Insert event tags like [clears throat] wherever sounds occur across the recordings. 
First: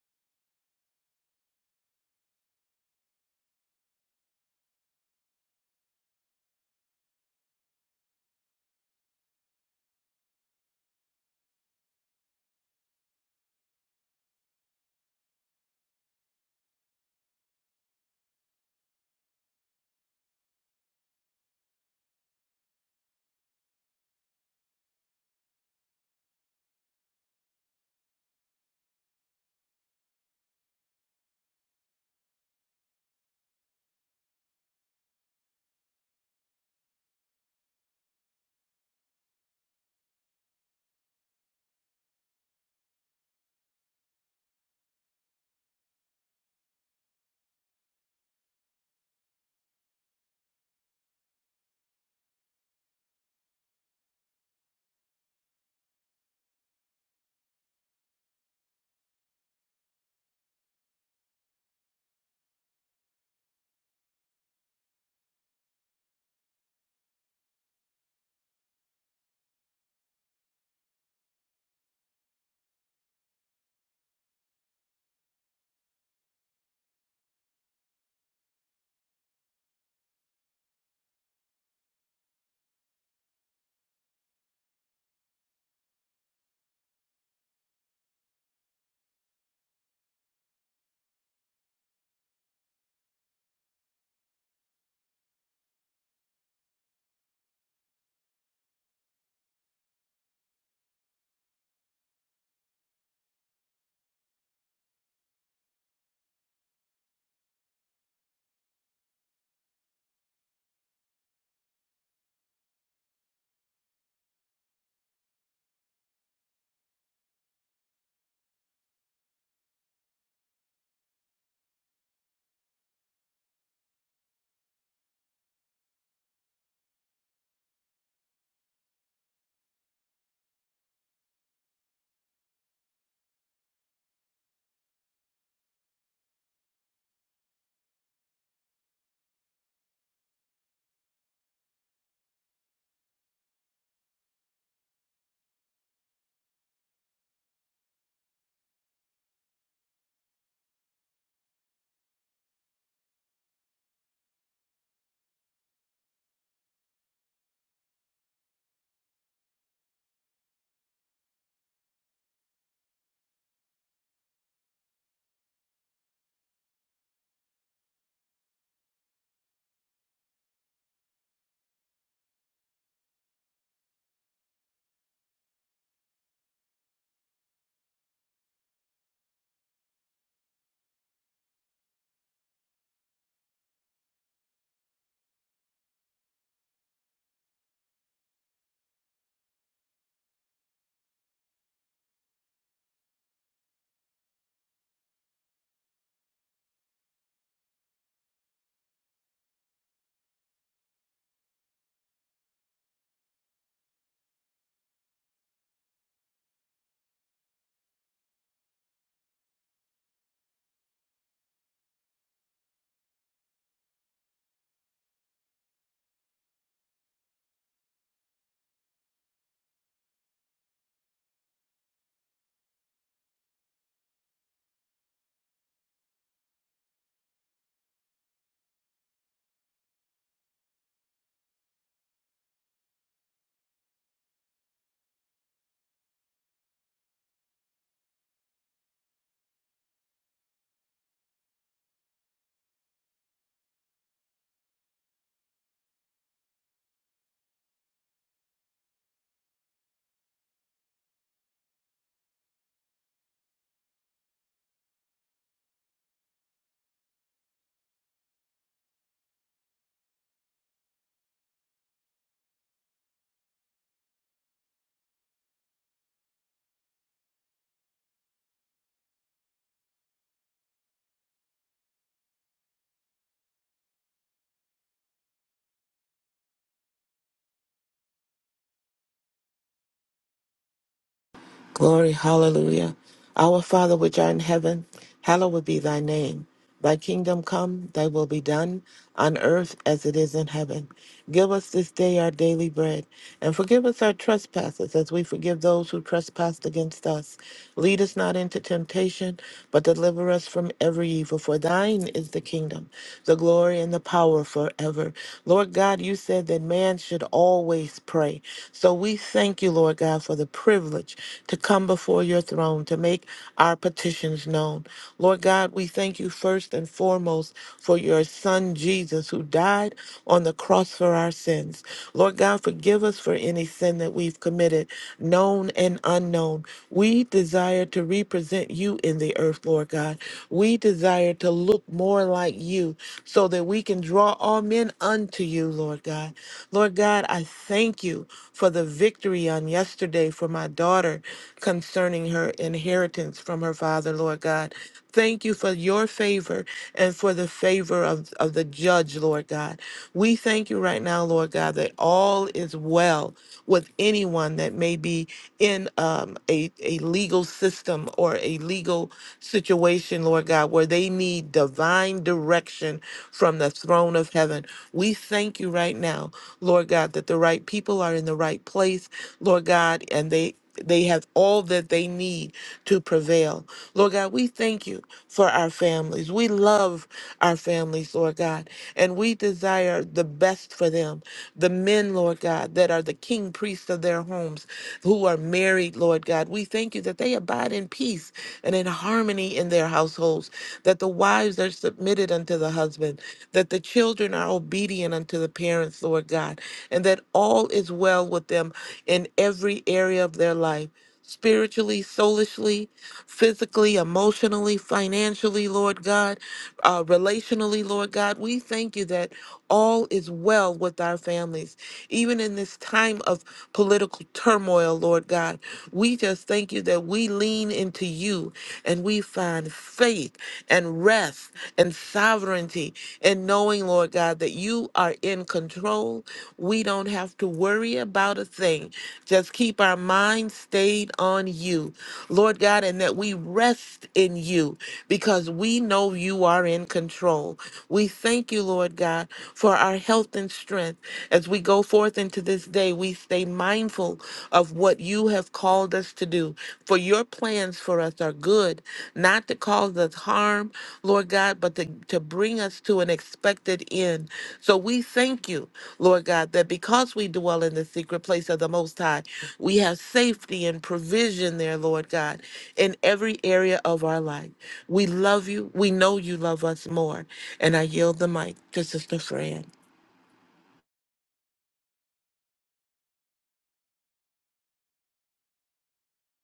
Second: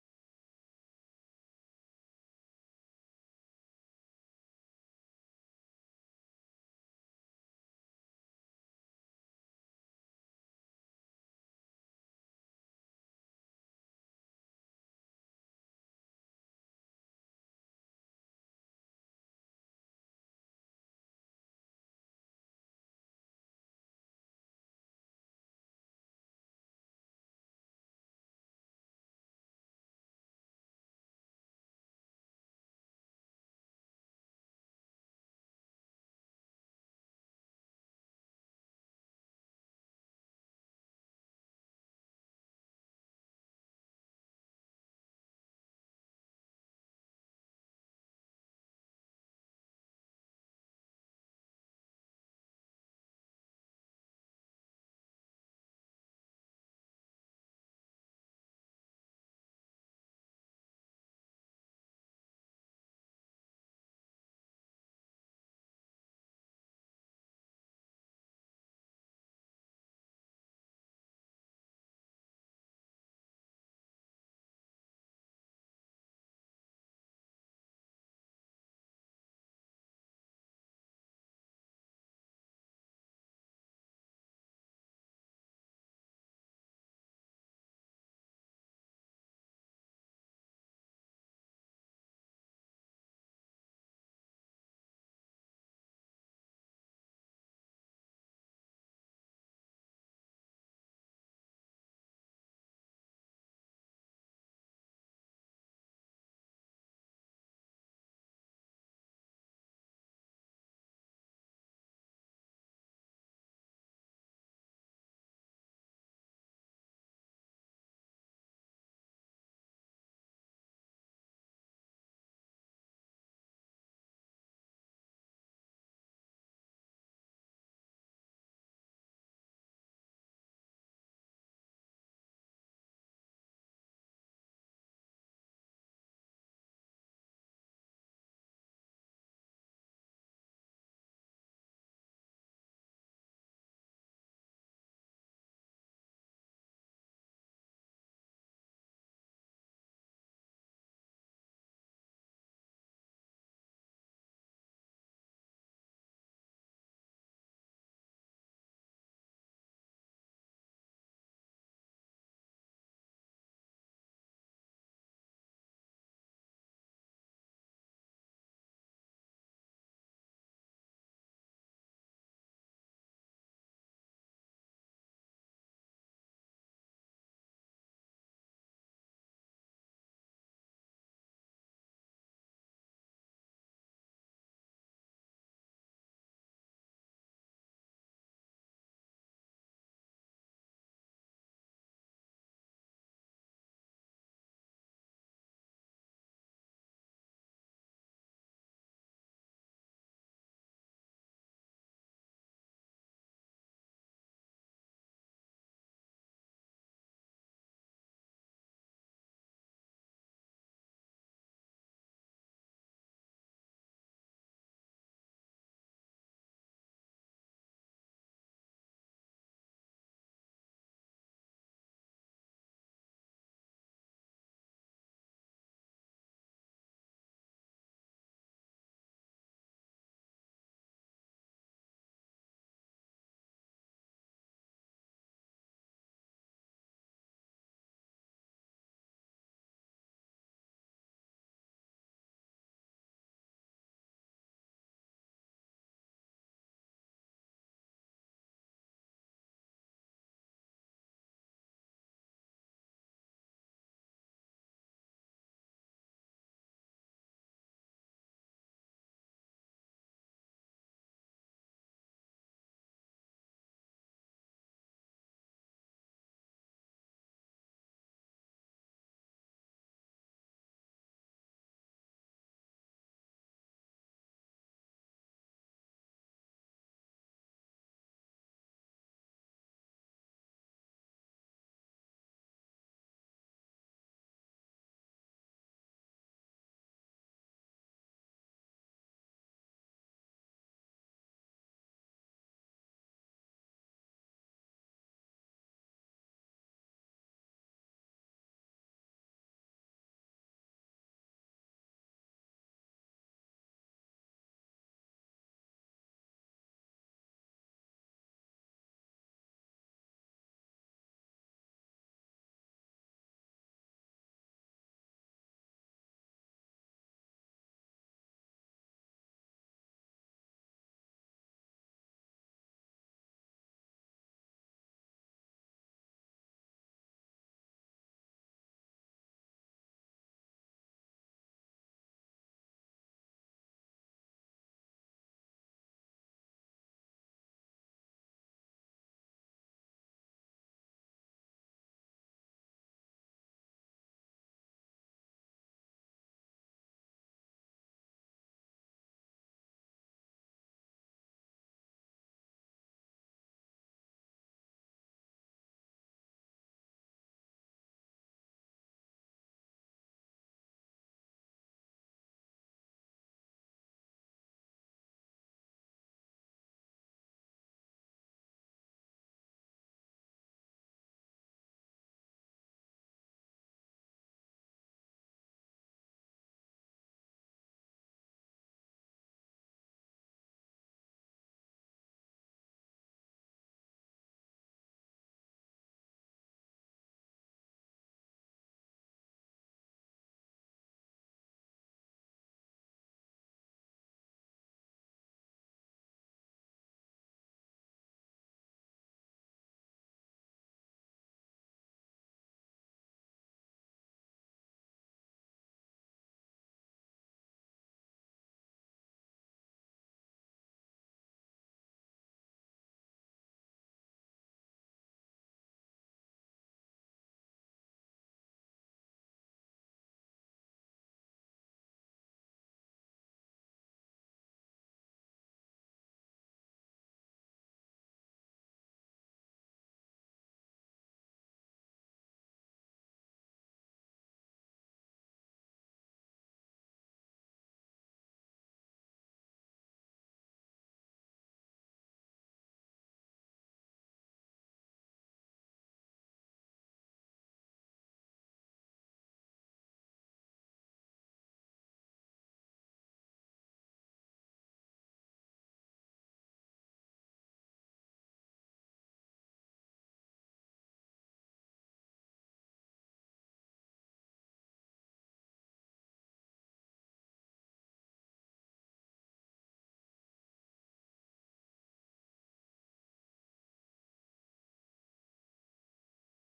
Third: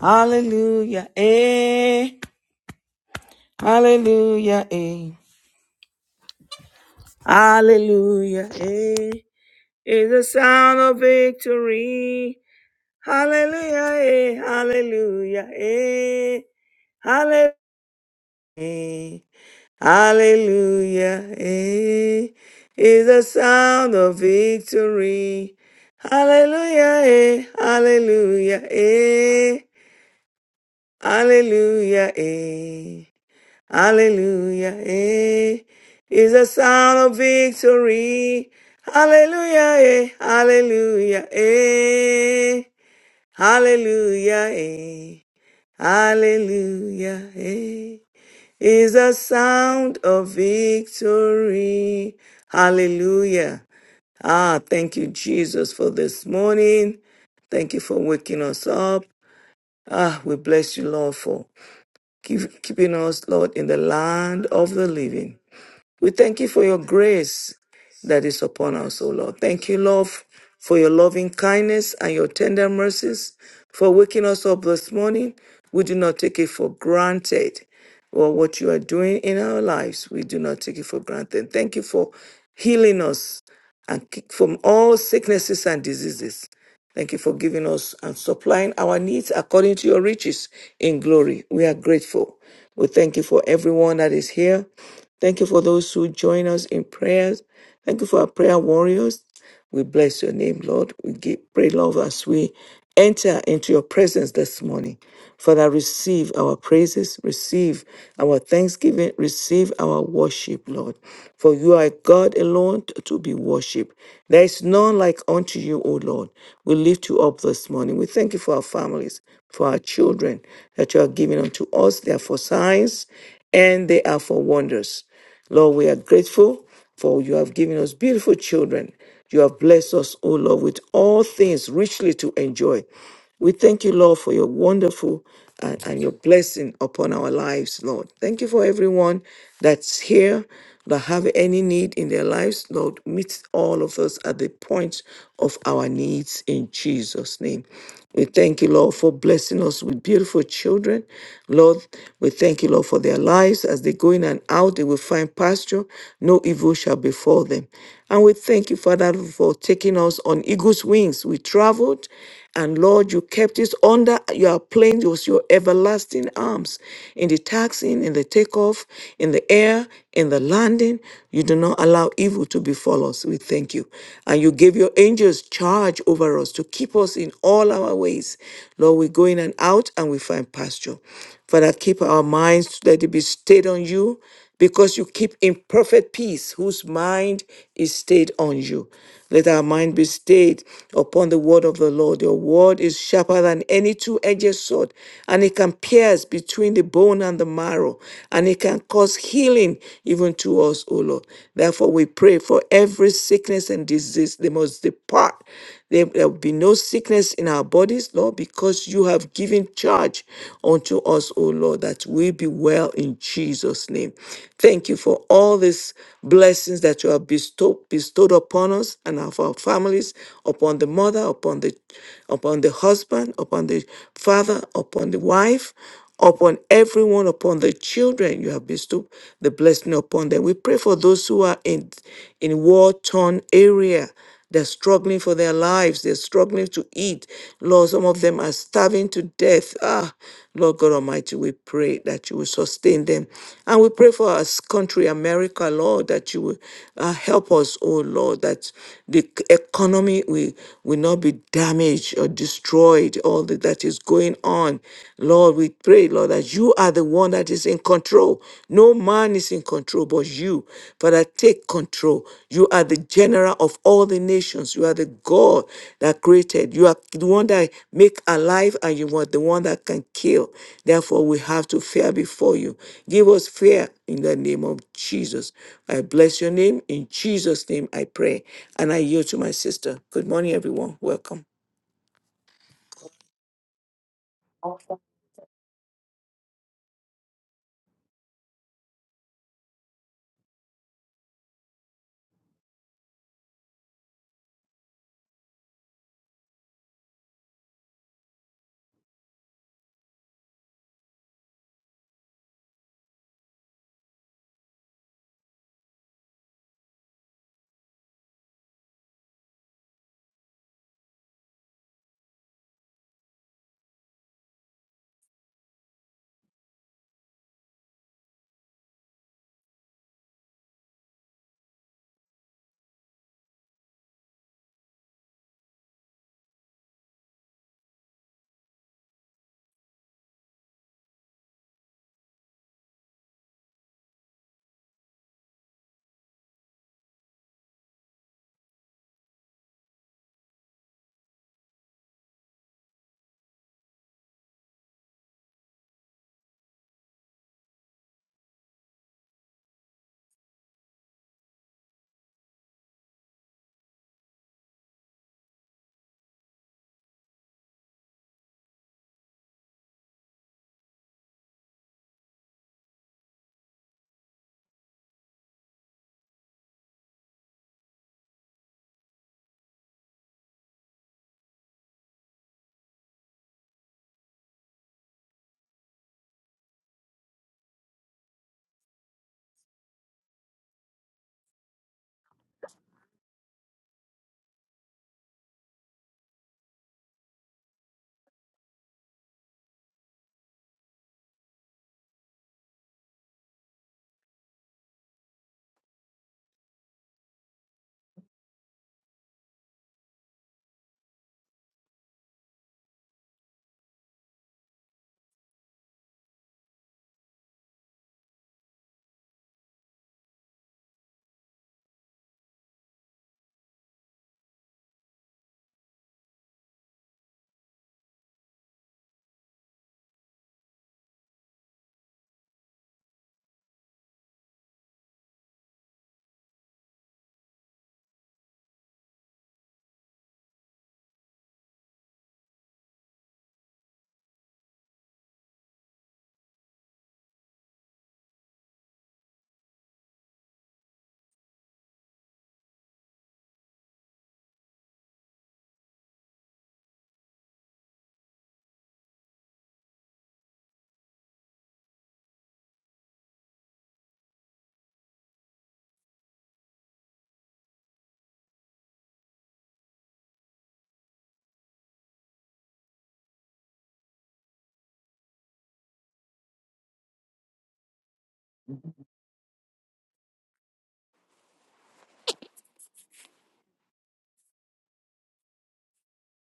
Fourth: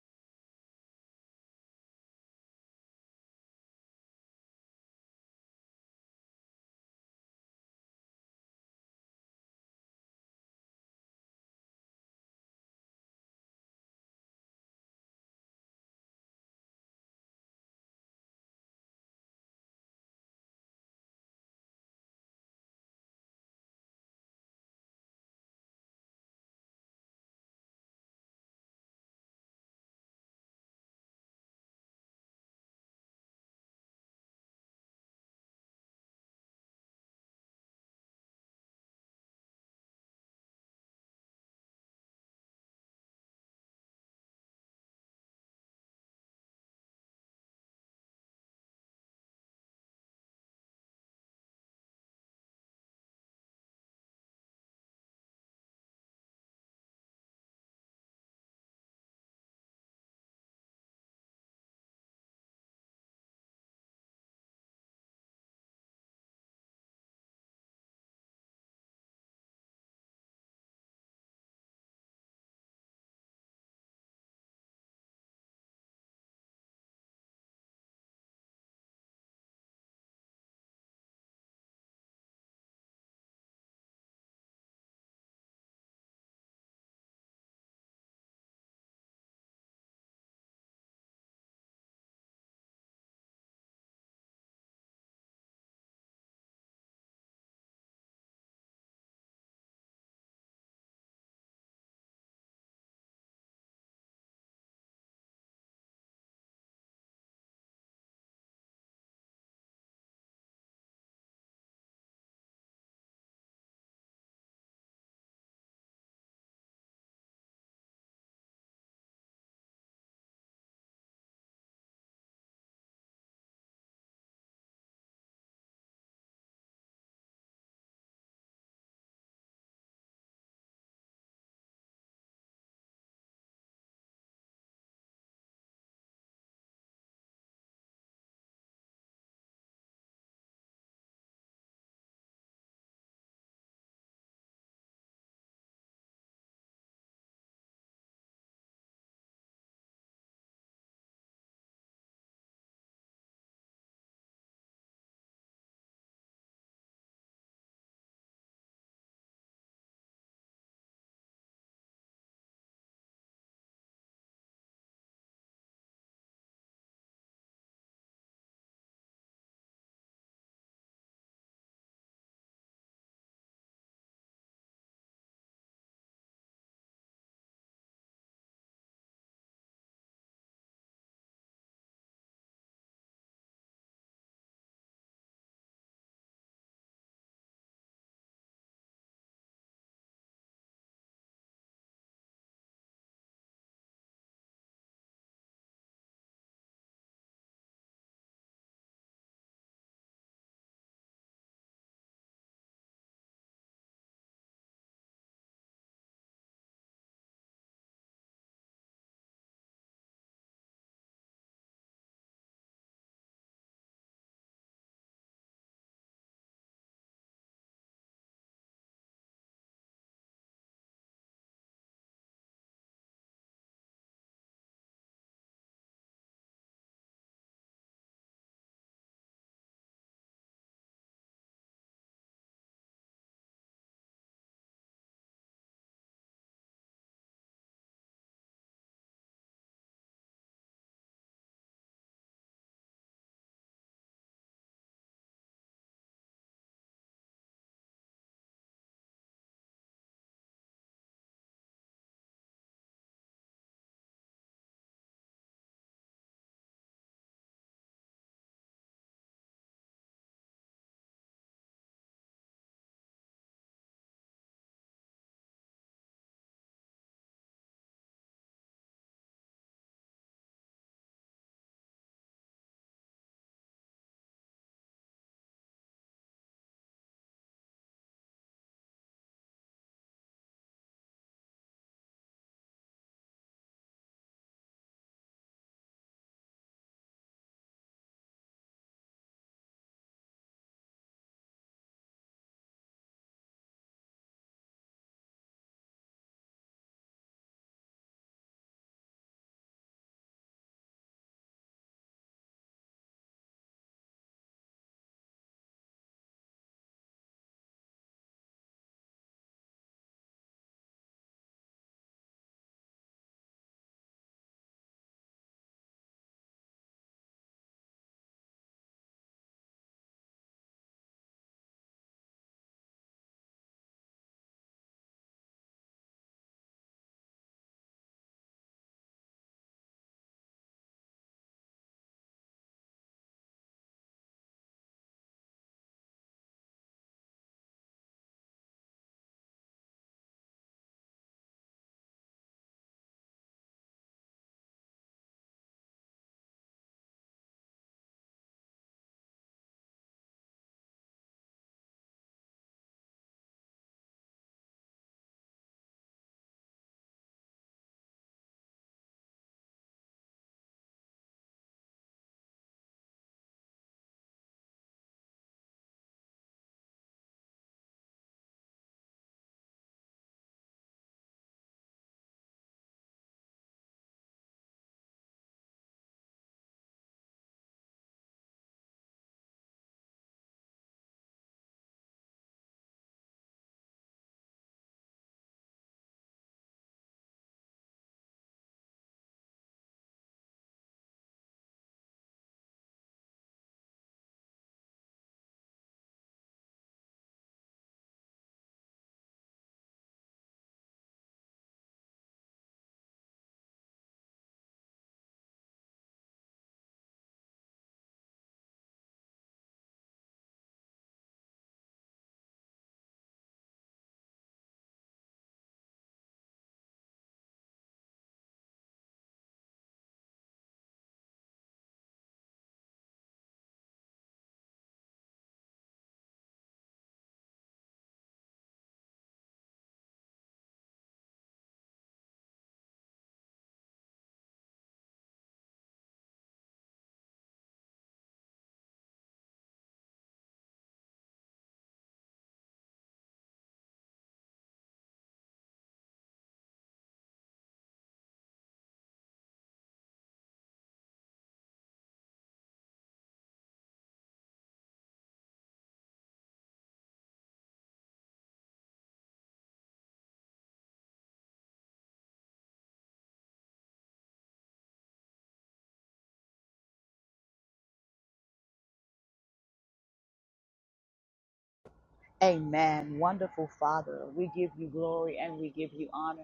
Hallelujah. Eh. Hallelujah. Eh. Hallelujah. Eh. Is the sound of victory. Hallelujah. Eh. Hallelujah. Eh. Hallelujah. Eh. Hallelujah. Eh. Is the sound of victory. Hallelujah. Eh. Hallelujah. Eh. Hallelujah. Eh. Hallelujah. Eh, is the sound of victory. Hallelujah. Eh, hallelujah. Eh, hallelujah. Eh, hallelujah. Eh, is the sound of victory. Hallelujah. Ah, thank you, Jesus, for this morning. Thank you for waking us up. Ah, we bless you, Lord, for keep, keeping us, Lord, in the land of the living. We thank you for your grace that is upon us, O Lord. Thank you, Lord, for your loving kindness and your tender mercies, for waking us up this morning. We do not take it for granted. Or what you are doing in our lives, we do not take it for granted. Thank you for healing us and ki- from all sicknesses and diseases. Thank you for giving us and supplying our needs according to your riches in glory. We are grateful. We thank you for everyone that is here. Thank you for those who join us in prayers. Thank you for our prayer warriors. We bless your name, Lord. We give, pray, love, as we enter into your presence this morning. Father, receive our praises, receive our thanksgiving, receive our worship, Lord. For you are God alone to be worshipped. There is none like unto you, O Lord. We lift you up this morning. We thank you for our families, for our children that you are giving unto us. They are for signs and they are for wonders. Lord, we are grateful for you have given us beautiful children. You have blessed us, O Lord, with all things richly to enjoy. We thank you, Lord, for your wonderful and, and your blessing upon our lives, Lord. Thank you for everyone that's here that have any need in their lives, Lord. Meet all of us at the point of our needs in Jesus' name. We thank you, Lord, for blessing us with beautiful children. Lord, we thank you, Lord, for their lives. As they go in and out, they will find pasture. No evil shall befall them. And we thank you, Father, for taking us on eagle's wings. We traveled, and Lord, you kept us under your plane. It was your everlasting arms in the taxing, in the takeoff, in the air, in the landing. You do not allow evil to befall us. We thank you. And you gave your angels charge over us to keep us in in all our ways. Lord, we're going and out and we find pasture. Father, keep our minds that it be stayed on you because you keep in perfect peace whose mind is stayed on you. Let our mind be stayed upon the word of the Lord. Your word is sharper than any two edged sword, and it can pierce between the bone and the marrow, and it can cause healing even to us, O Lord. Therefore, we pray for every sickness and disease, they must depart. There there will be no sickness in our bodies, Lord, because you have given charge unto us, O Lord, that we be well in Jesus' name. Thank you for all these blessings that you have bestowed, bestowed upon us and of our families, upon the mother, upon the upon the husband, upon the father, upon the wife, upon everyone, upon the children you have bestowed the blessing upon them. We pray for those who are in in war-torn area. They're struggling for their lives. They're struggling to eat. Lord, some of them are starving to death. Ah, Lord God Almighty, we pray that you will sustain them. And we pray for our country, America, Lord, that you will uh, help us, oh Lord, that the economy will, will not be damaged or destroyed, all the that that is going on. Lord, we pray, Lord, that you are the one that is in control. No man is in control but you. Father, take control. You are the general of all the nations. You are the God that created. You are the one that make alive and you are the one that can kill. Therefore, we have to fear before you. Give us fear in the name of Jesus. I bless your name. In Jesus' name, I pray. And I yield to my sister. Good morning, everyone. Welcome. Glory, hallelujah. Our Father which art in heaven, hallowed be thy name. Thy kingdom come, thy will be done, on earth as it is in heaven. Give us this day our daily bread, and forgive us our trespasses as we forgive those who trespass against us. Lead us not into temptation, but deliver us from every evil. For thine is the kingdom, the glory, and the power forever. Lord God, you said that man should always pray. So we thank you, Lord God, for the privilege to come before your throne to make our petitions known. Lord God, we thank you first and foremost for your son Jesus who died on the cross for our sins. Lord God, forgive us for any sin that we've committed, known and unknown. We desire to represent you in the earth, Lord God. We desire to look more like you so that we can draw all men unto you, Lord God. Lord God, I thank you for the victory on yesterday for my daughter concerning her inheritance from her father, Lord God. Thank you for your favor and for the favor of, of the judge, Lord God. We thank you right now, Lord God, that all is well with anyone that may be in um, a, a legal system or a legal situation, Lord God, where they need divine direction from the throne of heaven. We thank you right now, Lord God, that the right people are in the right place, Lord God, and they they have all that they need to prevail. Lord God, we thank you for our families. We love our families, Lord God, and we desire the best for them. The men, Lord God, that are the king priests of their homes who are married, Lord God. We thank you that they abide in peace and in harmony in their households, that the wives are submitted unto the husband, that the children are obedient unto the parents, Lord God, and that all is well with them in every area of their life. Spiritually, soulishly, physically, emotionally, financially, Lord God, uh, relationally, Lord God, we thank you that all is well with our families. Even in this time of political turmoil, Lord God. We just thank you that we lean into you and we find faith and rest and sovereignty and knowing, Lord God, that you are in control. We don't have to worry about a thing. Just keep our minds stayed on you, Lord God, and that we rest in you because we know you are in control. We thank you, Lord God, for our health and and strength. As we go forth into this day, we stay mindful of what you have called us to do. For your plans for us are good, not to cause us harm, Lord God, but to, to bring us to an expected end. So we thank you, Lord God, that because we dwell in the secret place of the Most High, we have safety and provision there, Lord God, in every area of our life. We love you. We know you love us more. And I yield the mic to Sister Fran. Amen. Wonderful Father, we give you glory and we give you honor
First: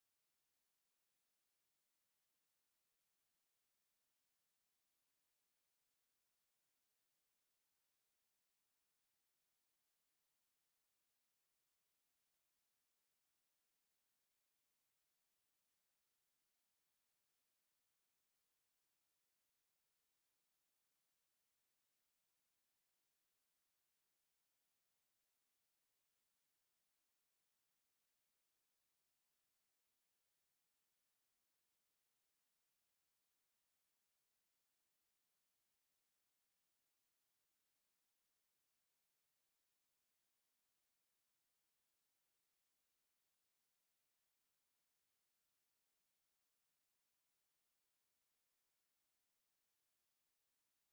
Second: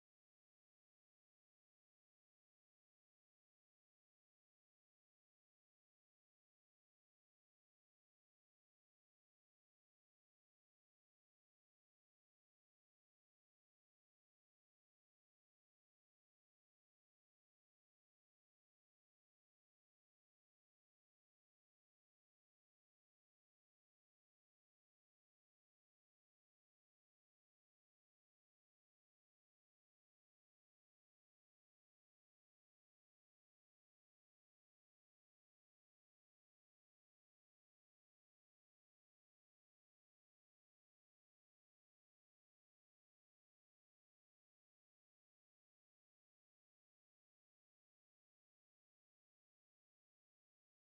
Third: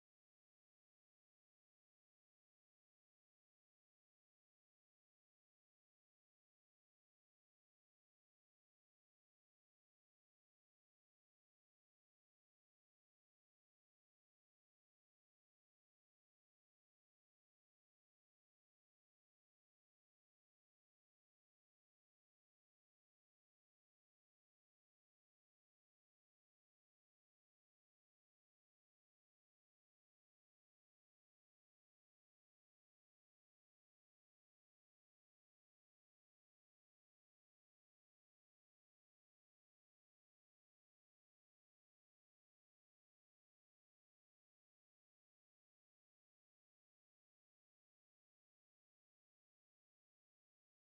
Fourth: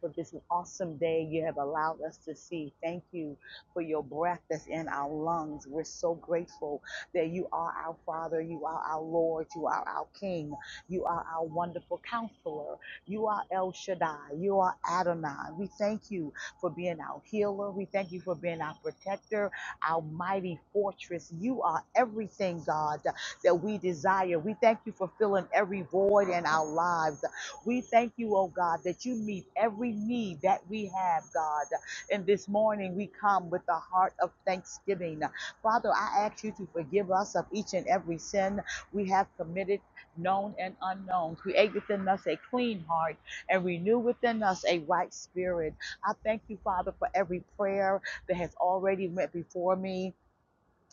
for this awesome day you have allowed us to see. Thank you for your breath that's in our lungs. We're so grateful that you are our Father, you are our Lord, you are our King, you are our wonderful counselor, you are El Shaddai, you are Adonai. We thank you for being our healer, we thank you for being our protector, our mighty fortress. You are everything, God that we desire. We thank you for filling every void in our lives. We thank you, oh God, that you meet every need that we have, God. And this morning we come with the heart of thanksgiving. Father, I ask you to forgive us of each and every sin we have committed, known and unknown. Create within us a clean heart and renew within us a right spirit. I thank you, Father, for every prayer that has already went before me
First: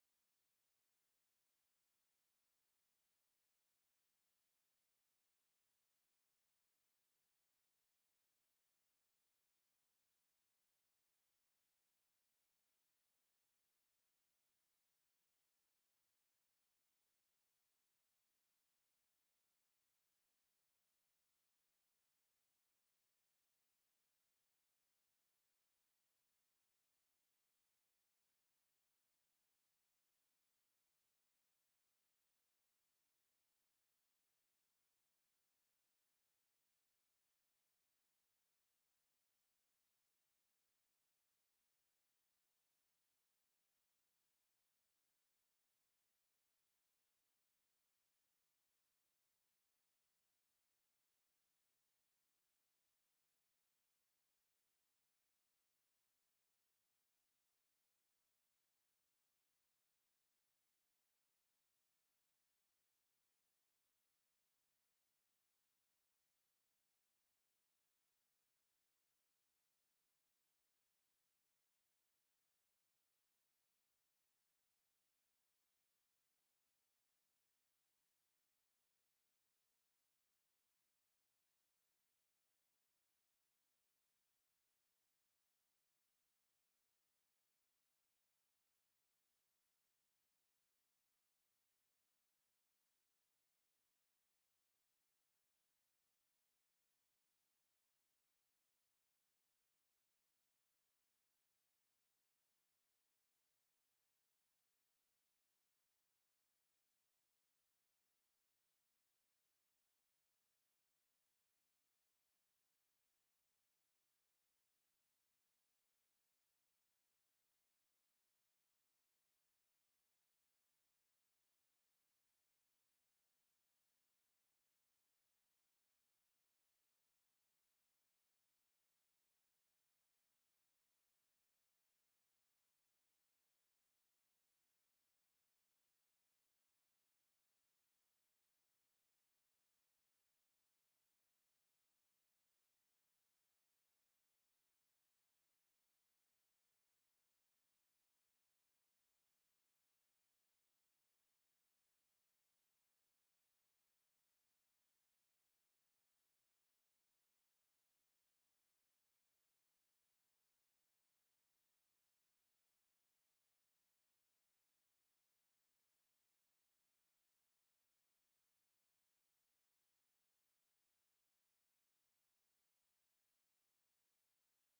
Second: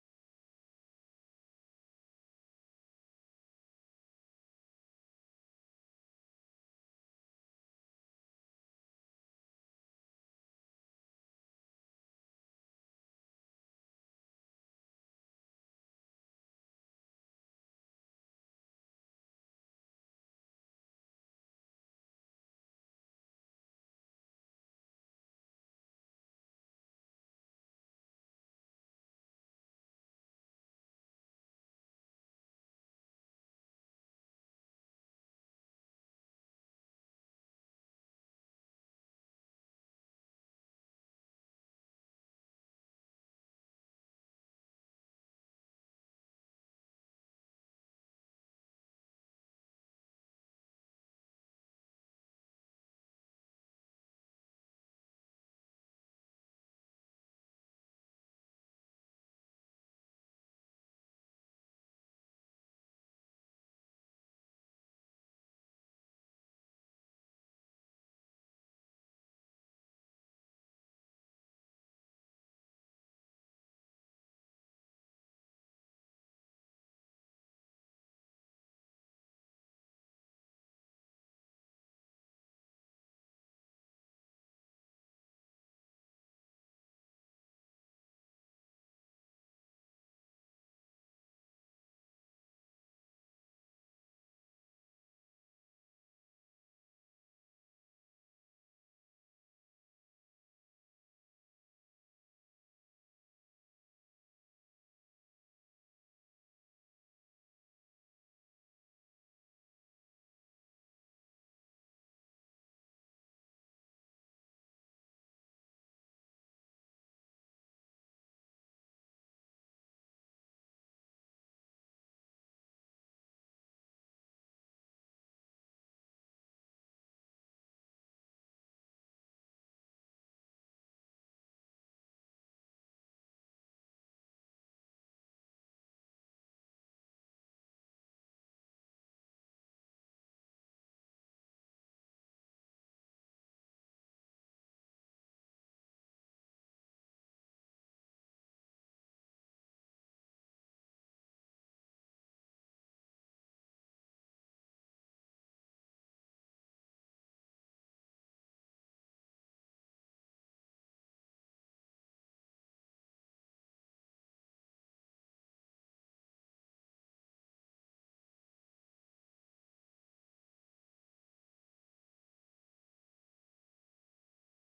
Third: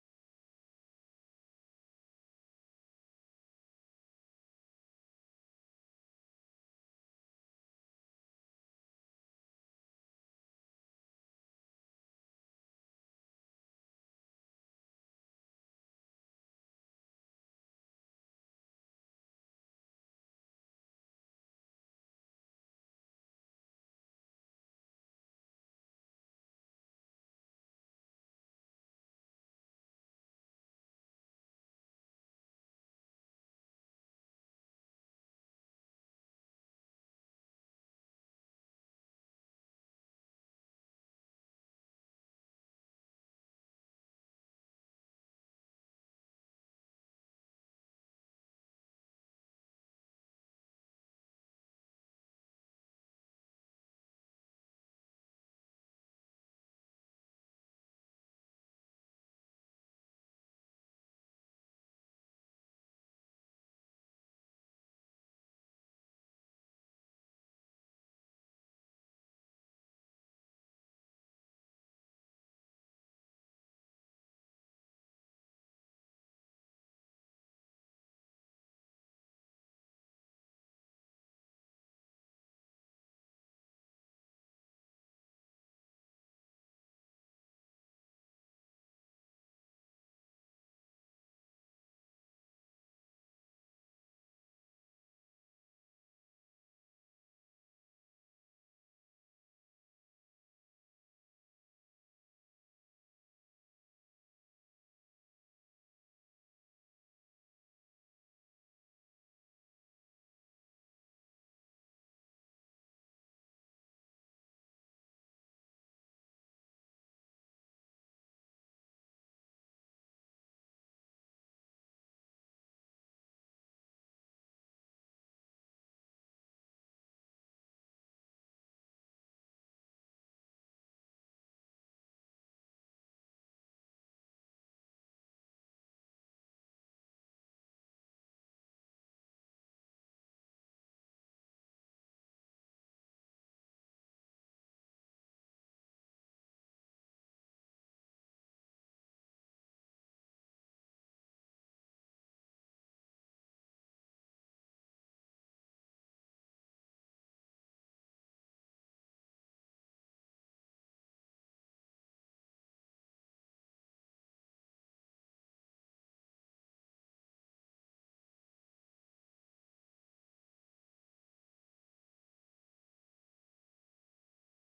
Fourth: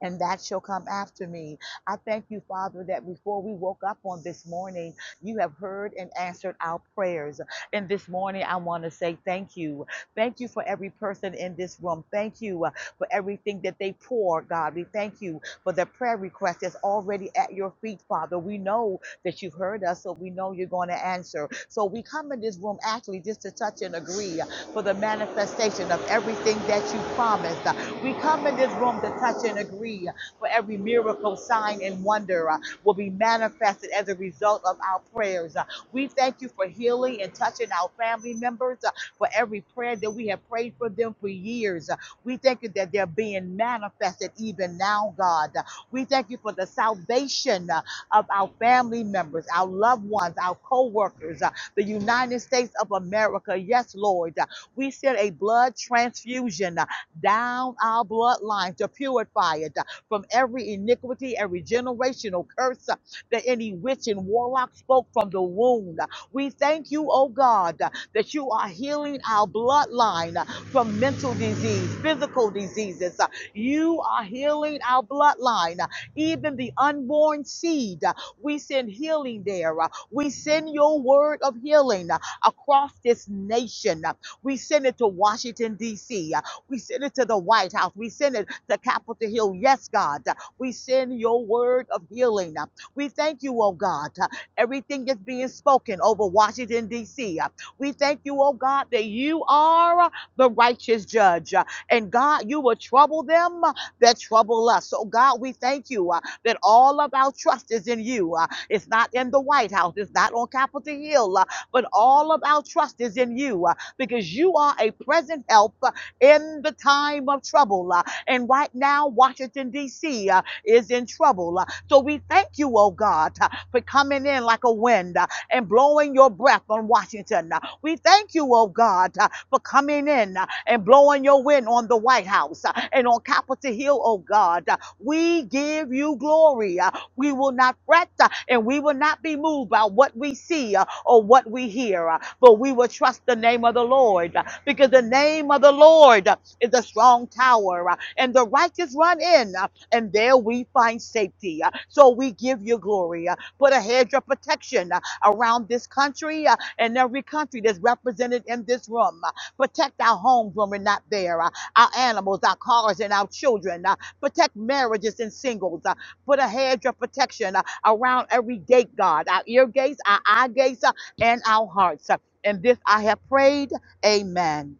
and that shall come after me. I thank you, Father, that before we woke up on this morning, you have heard and answered our prayers. And this morning, I want to say thank you. Thank you for every person in this room. Thank you uh, for everything that they pour, God. We thank you for the prayer request that's already at your feet, Father. We know that you've heard us, so we know you're going to answer. So we come in this room actually just to touch and agree for the manifestation of everything that you promised. We come in this room to touch and agree for every miracle, sign, and wonder uh, will be manifested as a result of our prayers. Uh, we thank you for healing and touching our family members uh, for every prayer that we have prayed for them for years. Uh, we thank you that they're being manifested even now, God. Uh, we thank you for the salvation uh, of our family members, our loved ones, our co workers, the United States of America. Yes, Lord. Uh, we send a blood transfusion. uh, down our bloodline to purify it uh, from every iniquity, every generational curse uh, that any witch and warlock spoke from the wound. We thank you, oh God, uh, that you are healing our bloodline uh, from mental disease, physical diseases. uh, You are healing our bloodline, uh, even the unborn seed. uh, We send healing there. uh, We send your word of healing uh, across this nation. uh, we send it to Washington, D.C. We send it to the White House. We send it to Capitol Hill. Yes, God. We send your word of healing. We thank you, oh God. Everything that's being spoken over Washington, D.C. We thank you, oh God, that you are the righteous judge. And God, you will trouble them that trouble us. So, God, we thank you uh, that all of our trust is in you. Uh, it's not in the White House, it's not on Capitol Hill, uh, but all of our trust is in you uh, because you are a present help in the time of trouble. uh, And right now, Washington, D.C. uh, is in trouble. uh, So we thank you, oh God, uh, for coming in like a wind uh, and blowing your breath on Washington. Uh, We thank you, oh God, uh, for coming in uh, and blowing your wind on the White House uh, and on Capitol Hill, oh God. Uh, We give you glory. Uh, We will not fret uh, and we will not be moved by what we see uh, or what we hear. Uh, but we will trust the name of the Lord uh, because the name of the Lord uh, is a strong tower uh, and the righteous run in uh, and there we find safety. uh, So we give you glory. uh, Put a hedge of protection uh, around this country uh, and every country that's represented in this room. uh, Protect our homes when we're not there, uh, our animals, our cars, and our children. uh, Protect marriages and singles. uh, Put a hedge of protection uh, around every gate, God, our ear gates, our eye gates, uh, and our hearts. And this I have prayed. Amen.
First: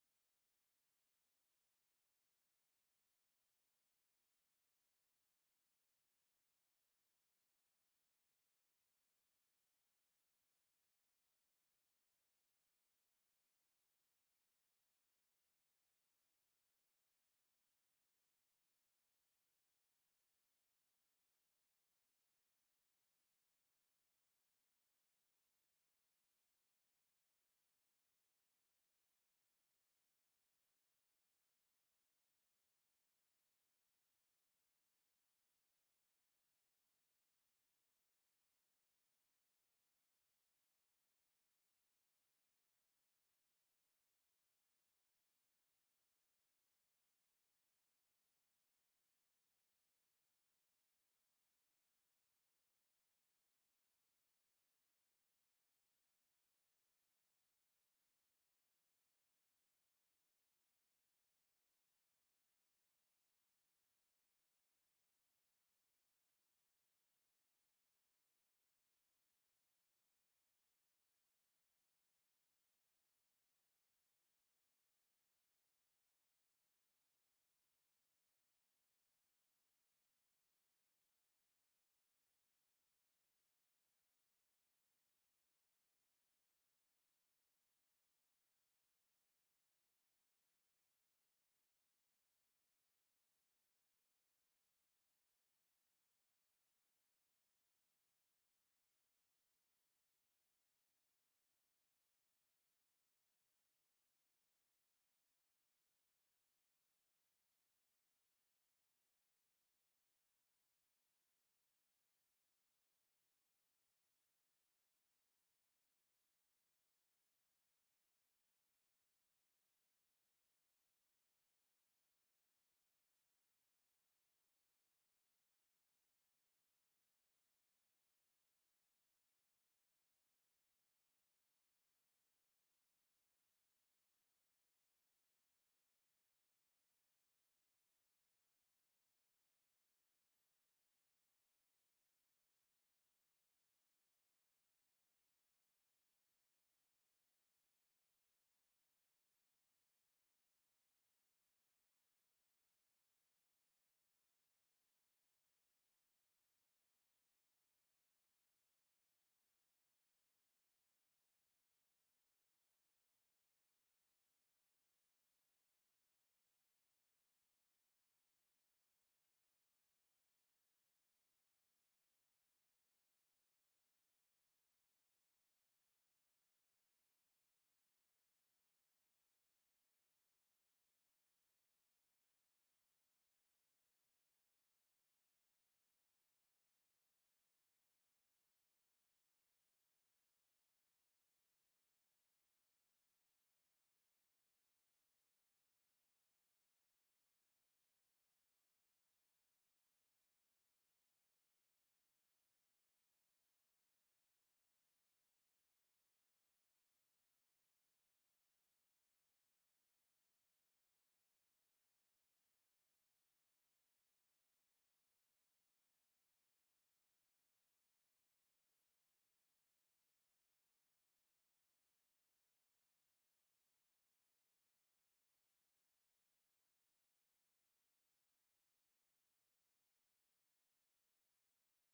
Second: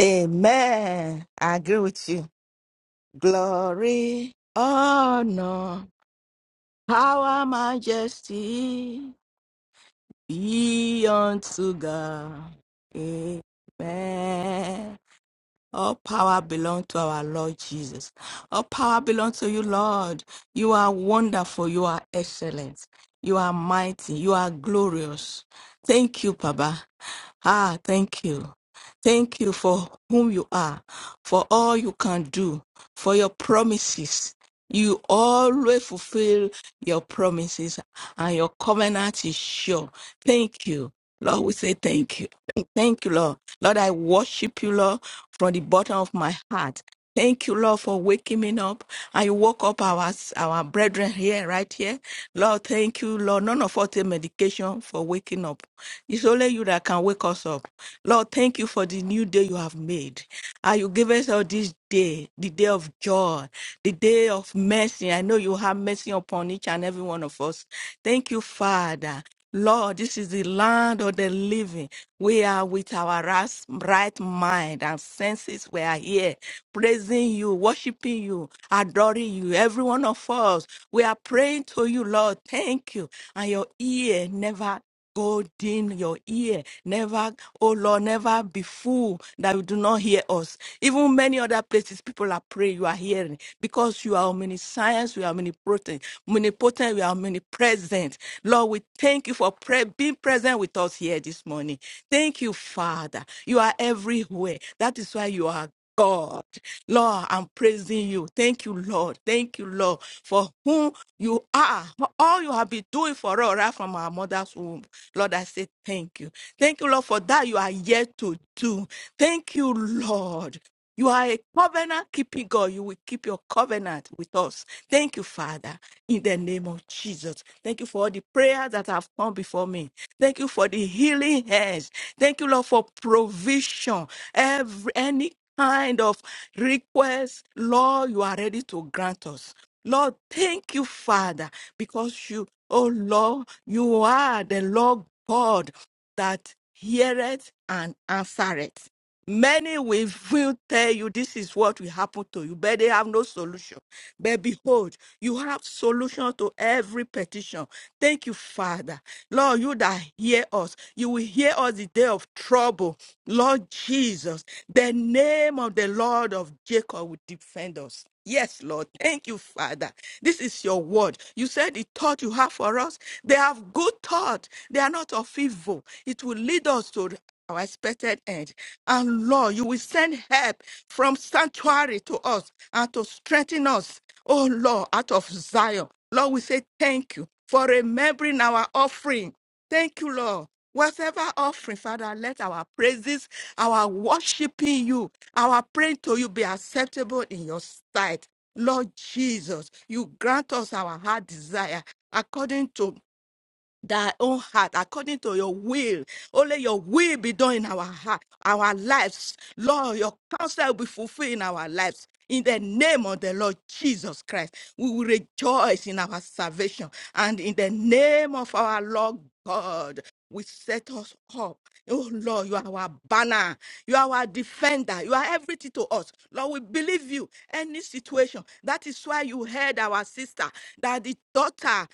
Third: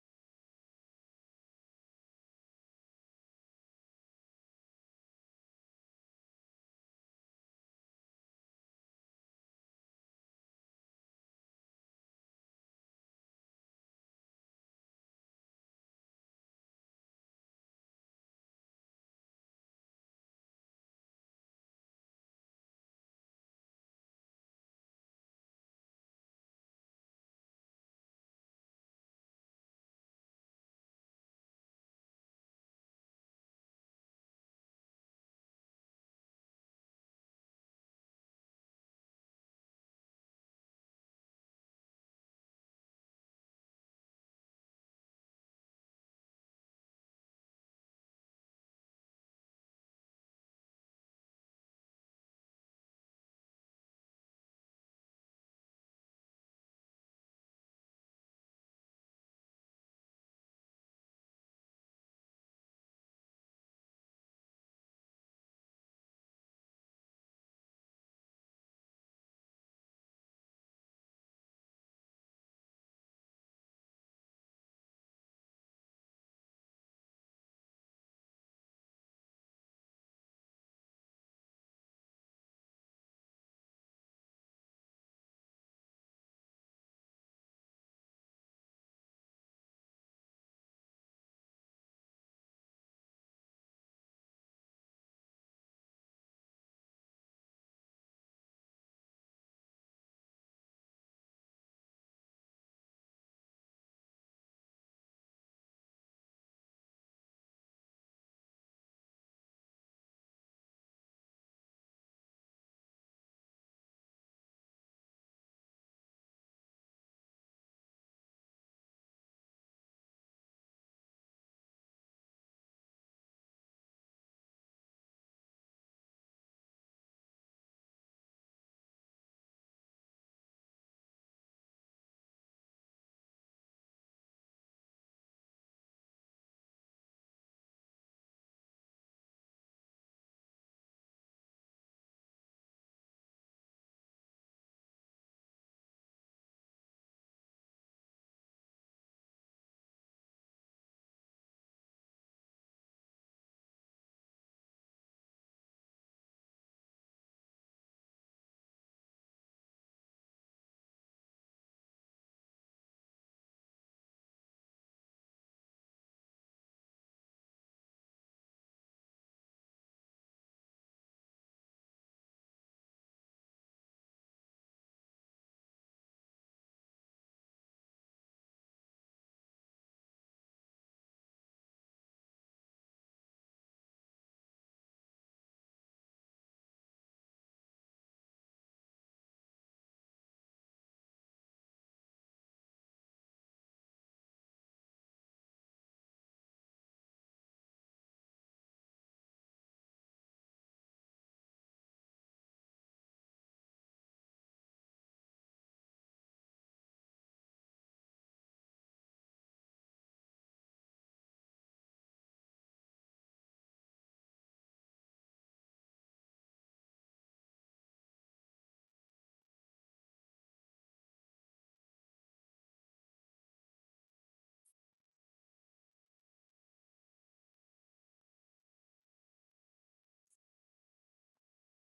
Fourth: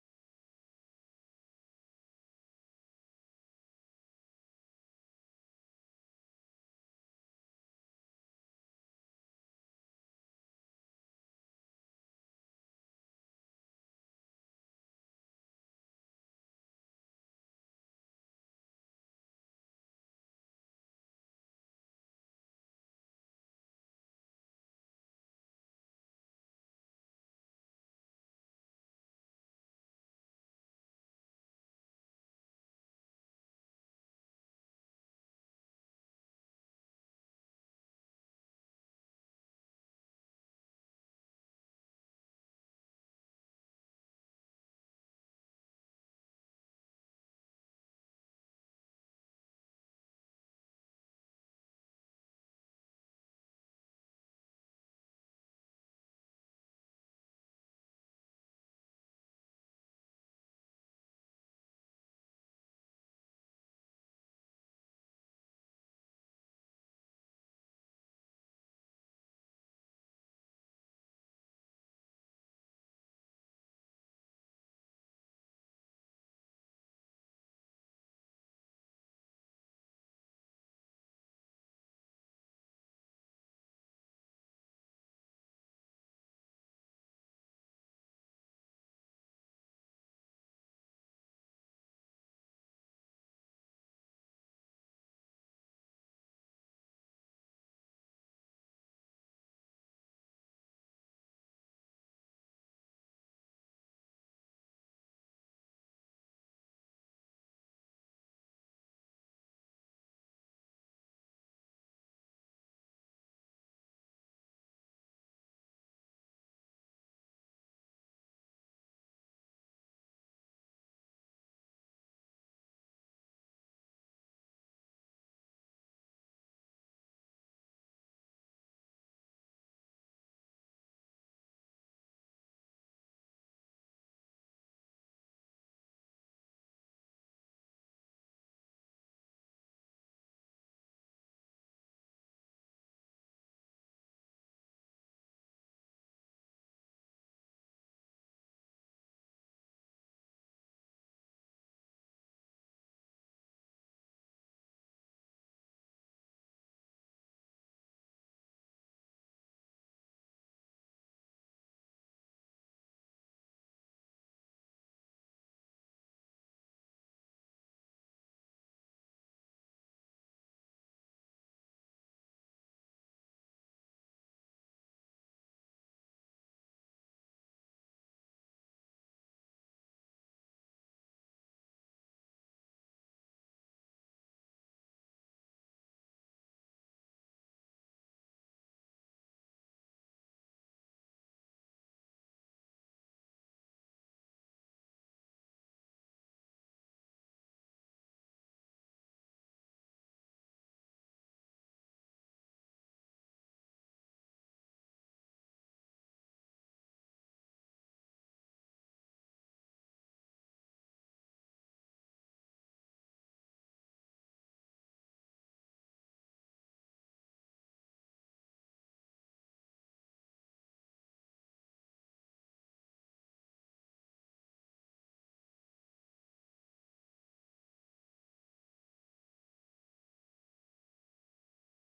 Amen. I agree with you. Glory, honor, power, majesty be unto God. Amen. All power belongs to our Lord Jesus. All power belongs to you, Lord. You are wonderful. You are excellent. You are mighty. You are glorious. Thank you, Baba. Ah, thank you. Thank you for whom you are, for all you can do, for your promises. You always fulfill your promises and your covenant is sure. Thank you. Lord, we say thank you. [clears throat] Thank you, Lord. Lord, I worship you, Lord, from the bottom of my heart. Thank you, Lord, for waking me up. I woke up our our brethren here, right here. Lord, thank you, Lord. None of us take medication for waking up. It's only you that can wake us up. Lord, thank you for the new day you have made. And you give us all this day, the day of joy, the day of mercy. I know you have mercy upon each and every one of us. Thank you, Father. Lord, this is the land of the living. We are with our ras- right mind and senses. We are here praising you, worshiping you, adoring you. Every one of us, we are praying to you, Lord. Thank you. And your ear never God in your ear. Never, oh Lord, never be fool that you do not hear us. Even many other places people are praying, you are hearing because you are omniscience, you are omnipotent, omnipotent, you are omnipresent. Lord, we thank you for pre- being present with us here this morning. Thank you, Father. You are everywhere. That is why you are. God. Lord, I'm praising you. Thank you, Lord. Thank you, Lord, for whom you are, for all you have been doing for us right from our mother's womb. Lord, I say thank you. Thank you, Lord, for that you are yet to do. Thank you, Lord. You are a covenant keeping God. You will keep your covenant with us. Thank you, Father, in the name of Jesus. Thank you for all the prayers that have come before me. Thank you for the healing hands. Thank you, Lord, for provision. Every any kind of request, Lord, you are ready to grant us. Lord, thank you, Father, because you, oh Lord, you are the Lord God that heareth and answereth. Many will, will tell you this is what will happen to you, but they have no solution. But behold, you have solution to every petition. Thank you, Father. Lord, you that hear us, you will hear us the day of trouble. Lord Jesus, the name of the Lord of Jacob will defend us. Yes, Lord. Thank you, Father. This is your word. You said the thought you have for us, they have good thought. They are not of evil. It will lead us to our expected end. And Lord, you will send help from sanctuary to us and to strengthen us. Oh Lord, out of Zion. Lord, we say thank you for remembering our offering. Thank you, Lord. Whatever offering, Father, let our praises, our worshiping you, our praying to you be acceptable in your sight. Lord Jesus, you grant us our heart desire according to thy own heart according to your will. Only your will be done in our heart, our lives. Lord, your counsel will be fulfilled in our lives. In the name of the Lord Jesus Christ, we will rejoice in our salvation. And in the name of our Lord God, we set us up. Oh Lord, you are our banner. You are our defender. You are everything to us. Lord, we believe you. Any situation. That is why you heard our sister, that the daughter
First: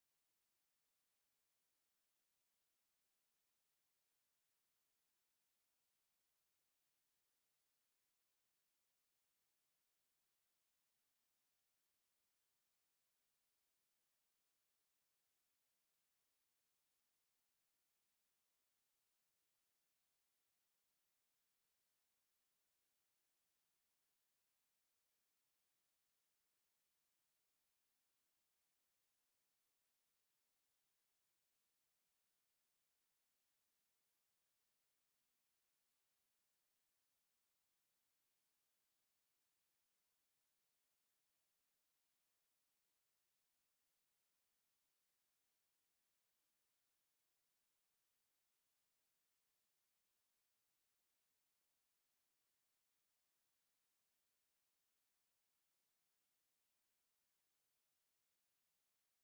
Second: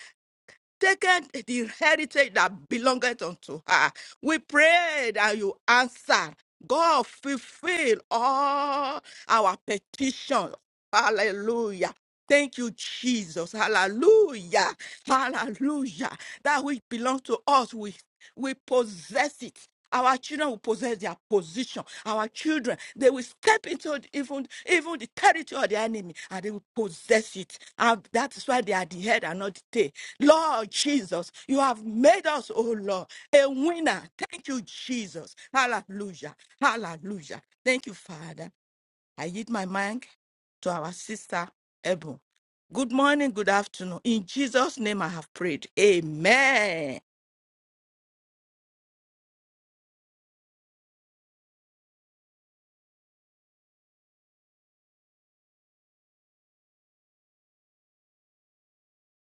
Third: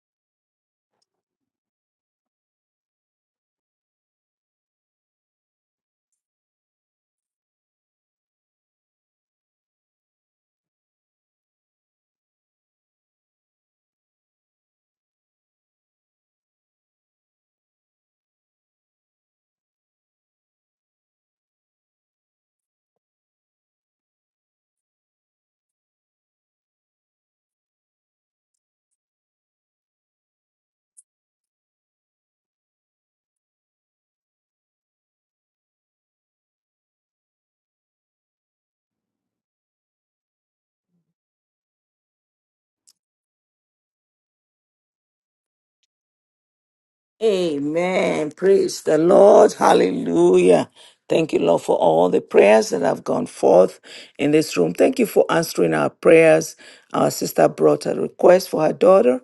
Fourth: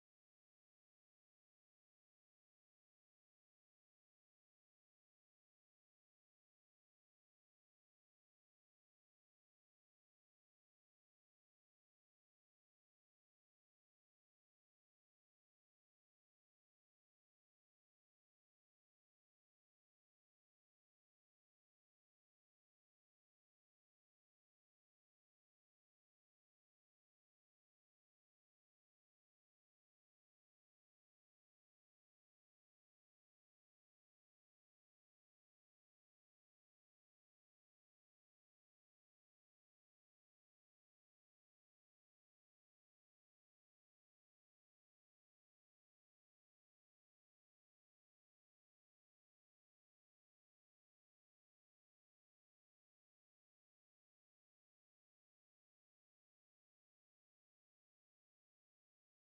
taken the heritage that belongeth unto her. We pray that you answer. God, fulfill all our petitions. Hallelujah. Thank you, Jesus. Hallelujah. Hallelujah. That which belongs to us, we we possess it. Our children will possess their position. Our children, they will step into even, even the territory of the enemy and they will possess it. And that is why they are the head and not the tail. Lord Jesus, you have made us, oh Lord, a winner. Thank you, Jesus. Hallelujah. Hallelujah. Thank you, Father. I yield my mic to our sister, Ebon. Good morning, good afternoon. In Jesus' name I have prayed. Amen. Amen. Praise the Lord. Hallelujah. Thank you, Lord, for all the prayers that have gone forth in this room. Thank you for answering our prayers. Our sister brought a request for her daughter,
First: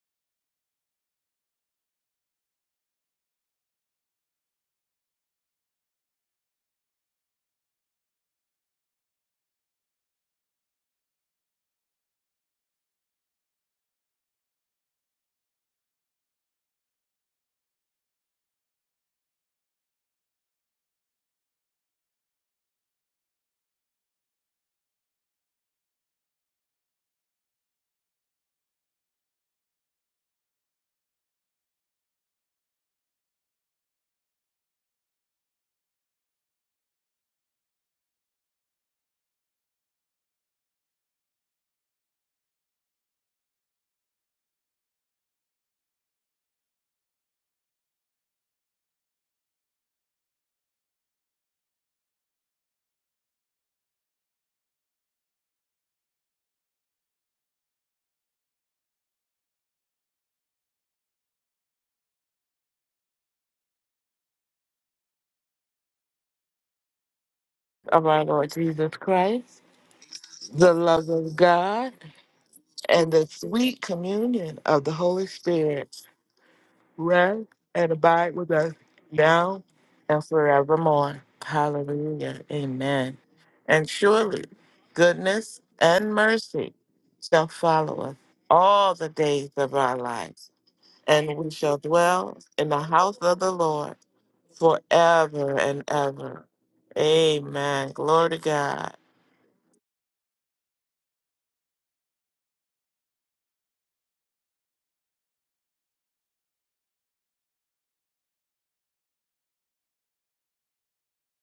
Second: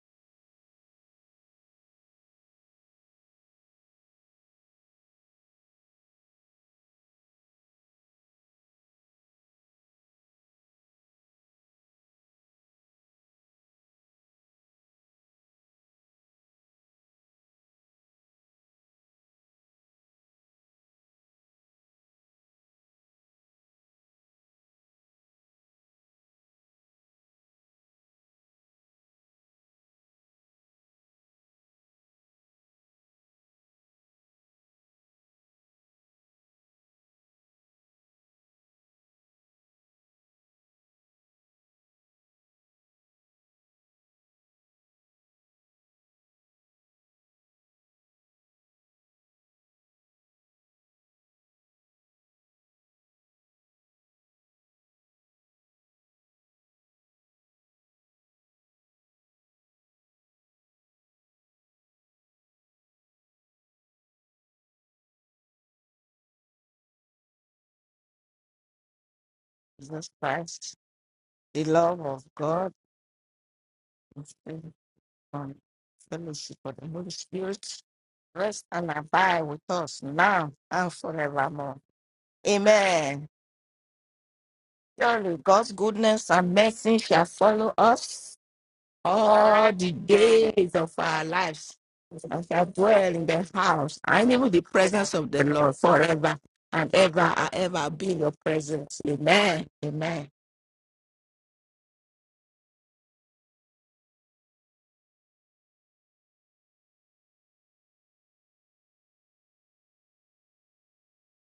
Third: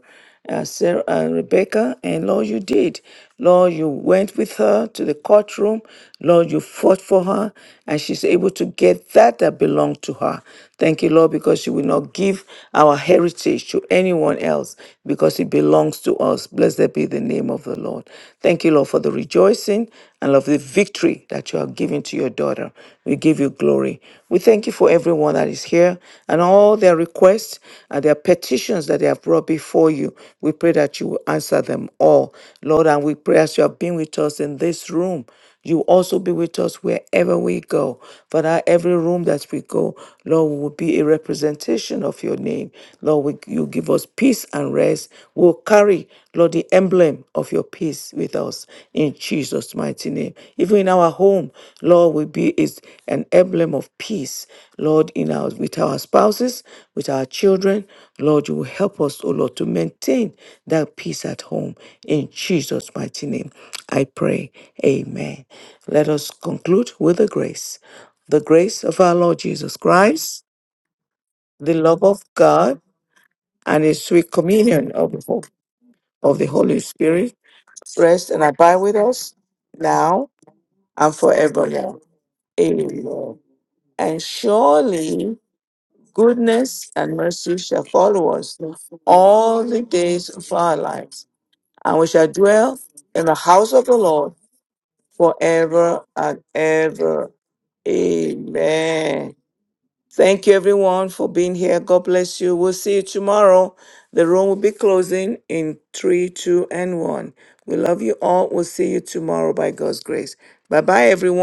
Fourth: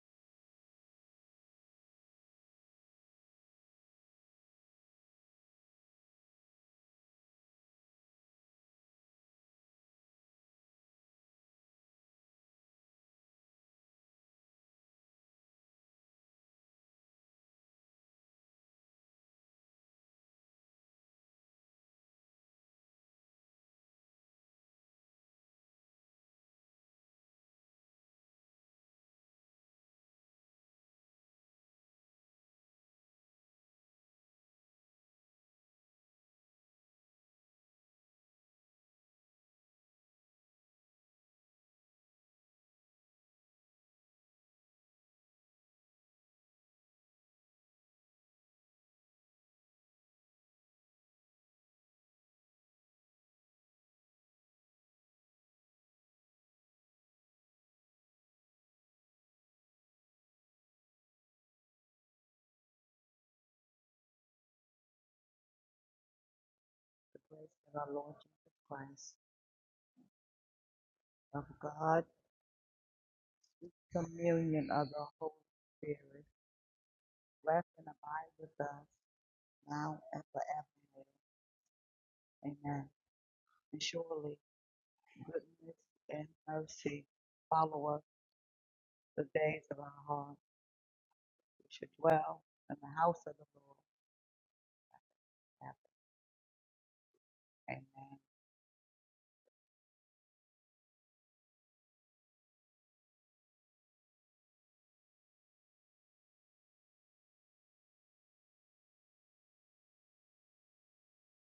uh, Sarah, uh, Rebecca, and Lord, you did. Lord, you went with her to the courtroom. Lord, you fought for her, and she's able to get that that belonged to her. Thank you, Lord, because you will not give our heritage through anyone else because it belongs to us. Blessed be the name of the Lord. Thank you, Lord, for the rejoicing and of the victory that you have given to your daughter. We give you glory. We thank you for everyone that is here and all their requests and their petitions that they have brought before you. We pray that you will answer them all, Lord. And we pray as you have been with us in this room. You also be with us wherever we go. Father, every room that we go, Lord, we will be a representation of your name. Lord, we, you give us peace and rest. We'll carry, Lord, the emblem of your peace with us in Jesus' mighty name. Even in our home, Lord, we be is an emblem of peace. Lord, in our with our spouses, with our children, Lord, you will help us, oh Lord, to maintain that peace at home in Jesus' mighty name. I pray. Amen. Let us conclude with the grace. of our The Lord grace Jesus of our Lord Christ, Jesus Jesus Christ, Christ. the love of The the God, love love of of God God, and the sweet and the sweet is communion in of the communion of the, Holy Ho- um, Spirit of the fellowship of Holy the Holy Spirit rest Spirit. and rest abide and with Rest us abide and with us abide with now us and now now and and forevermore. forevermore. forevermore. Hallelujah. Amen. Amen. Amen. And And surely surely Surely goodness God's and goodness and mercy goodness mercy and shall shall mercy follow shall follow us follow us us all the days all all of the the our days lives, of our days of our lives, and we lives. shall and we shall dwell And shall in dwell the dwell house in in the of the the house of the Lord house Lord and even the presence of the forever Lord and forever forever and ever. and ever ever. and ever Amen. be in Glory your to God. presence. Amen. Amen. Amen. Thank you, everyone, for being here. God bless you. We'll see you tomorrow. The room will be closing in three, two, and one. We love you all. We'll see you tomorrow by God's grace. Bye bye, everyone.